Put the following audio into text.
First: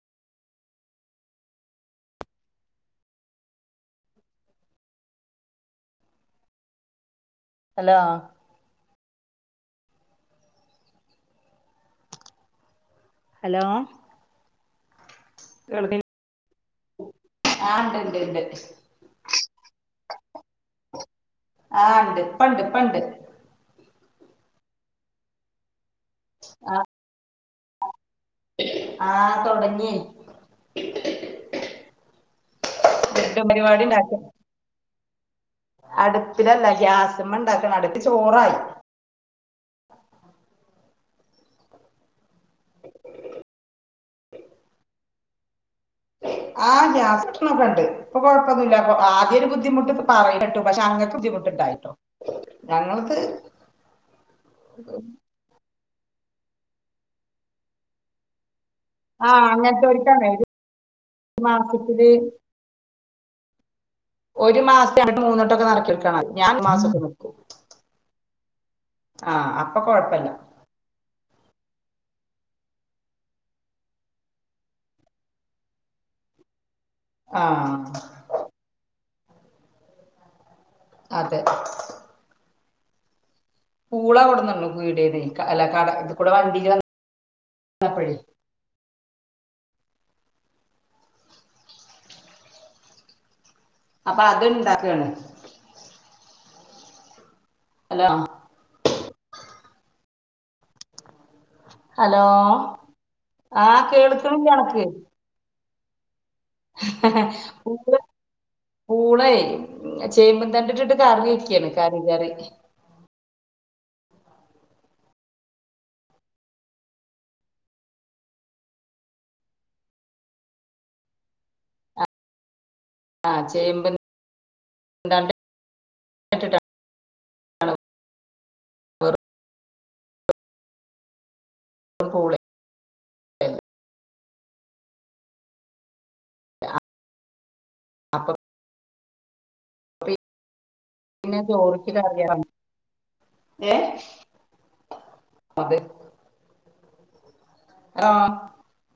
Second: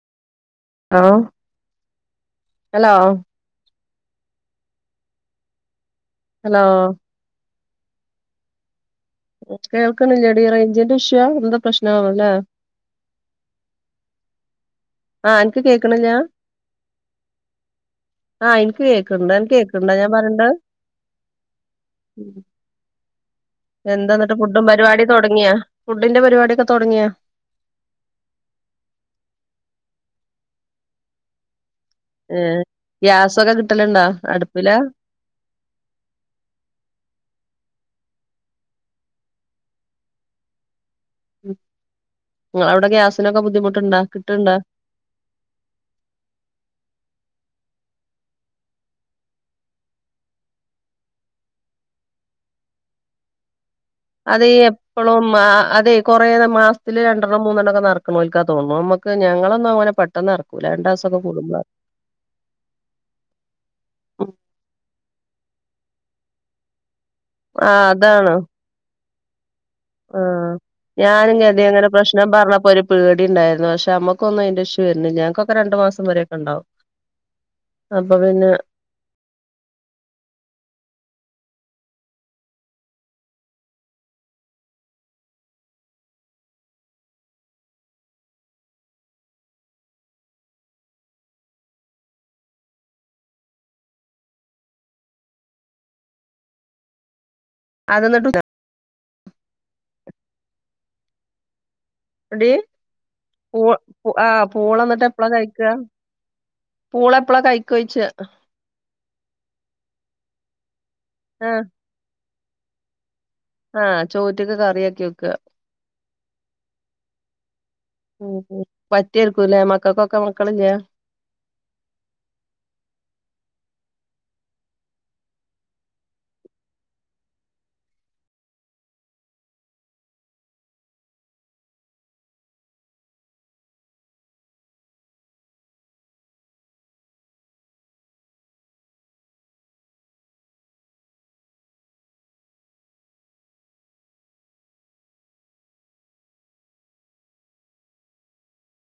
ആഓ hello hello hello കേൾക്കണില്ലെടീ റേഞ്ചിന്റെ ഇഷ്യൂആ എന്താ പ്രശ്നാവോലെ ഹലോ ആഹ് അൻക്ക് കേക്ണില്ല ആഹ് ണ്ട്ണ്ട് ആഹ് ഇൻക്ക് കേക്ണ്ട് അൻക്ക് കേക്ണ്ടാ ഞാ പറയണ്ത് ആഹ് ണ്ട് പണ്ട് പണ്ട് എന്താ എന്നിട്ട് ഫുഡും പരിപാടി തൊടങ്ങിയാ ഫുഡിന്റെ പരിപാടിക്കെ തൊടങ്ങിയാ ആഹ് തൊടങ്ങി ഏഹ് ലഡ്ഡു ഗ്യാസൊക്കെ പരിപാടി കിട്ടലുണ്ടോ ഇണ്ടാക്ക അടുപ്പില അടുപ്പിലല്ല ഗ്യാസമ്മണ്ടാക്കണം അടുപ്പ് ചോറായി ആഹ് ങ്ങളവിടെ ഗ്യാസിനൊക്കെ ബുദ്ധിമുട്ടുണ്ടോ കിട്ട്ണ്ടാ ആഹ് ഗ്യാസ്ട്ട്ണൊക്കെണ്ട് ഇപ്പൊ കൊഴപ്പൊന്നില്ല ആദ്യ ഒരു ബുദ്ധിമുട്ട് പറയണേട്ടു പക്ഷെ അങ്ങ ബുദ്ധിമുട്ടണ്ടായിട്ടോ ഞങ്ങളത് അതെ എപ്പളും അതെ കുറേ മാസത്തില് രണ്ടെണ്ണം മൂന്നെണ്ണം നറക്ക്ണോൽക്കാ തോന്നണു അമ്മ ക്കെ ആഹ് ഞങ്ങളൊന്നും അങ്ങനെ പെട്ടെന്ന് നറകൂല രണ്ടാസക്കെ കൂടുമ്പോ പുത്യ ഒരു മാസതി അണ്ട്വട്ടോ മൂന്നോട്ടൊക്കെനറക്കിക്കാ ഞൻ മാസൊക്കെ നിക്കും ആഹ് അതാണ് ആഹ് അപ്പൊ കൊഴപ്പല്ല ഞാനുകർതി അങ്ങനെ പ്രശ്നം പറഞ്ഞപ്പോ ഒരു പേടിണ്ടായിരുന്നു പഷേ അമ്മക്കൊന്നും അതിന്റെ ഇഷ്യ വരുന്ന്ല്ല ഞങ്ങൾക്കൊക്കെ രണ്ട് മാസം വരൊക്കെണ്ടാവും ആഹ് അപ്പൊ പിന്നെ അതെ പൂള കൊട്ന്നണ്ണു പീടീന്നെ അല്ല കട ഇത്കുടെവണ്ടി ന്നപ്പഴേ അപ്പൊ അത് ഇണ്ടാക്കാണ് ഹലോ അതന്നിട്ട്ഉദാ ഹലോ എടീ ആഹ് പൂ ആ കേൾക്കണില്ല അനക്ക് പൂളന്നിട്ട് എപ്പളാ കഴിക്കാ പൂള എപ്പളാ കൈക്കാഒയിച്ച പൂളയ് ചേമ്പ്തണ്ടിട്ടിട്ട് കറി ആഹ് വെക്കാണ് കറി കറി ആഹ് ചോറ്റ്ക്ക് കറിയാക്കി വെക്കാ ആഹ് പറ്റിയേർക്കൂല്ലേ മക്കൾക്കൊക്കെ മക്കളില്ലേ ആ ചേമ്പ് തണ്ട് ഇട്ടിട്ട് പൂളയ് അപ്പ അ പിന്നെ ചോർക്ക്ക്കറിയാണ് ഏഹ് അത് ആഹ്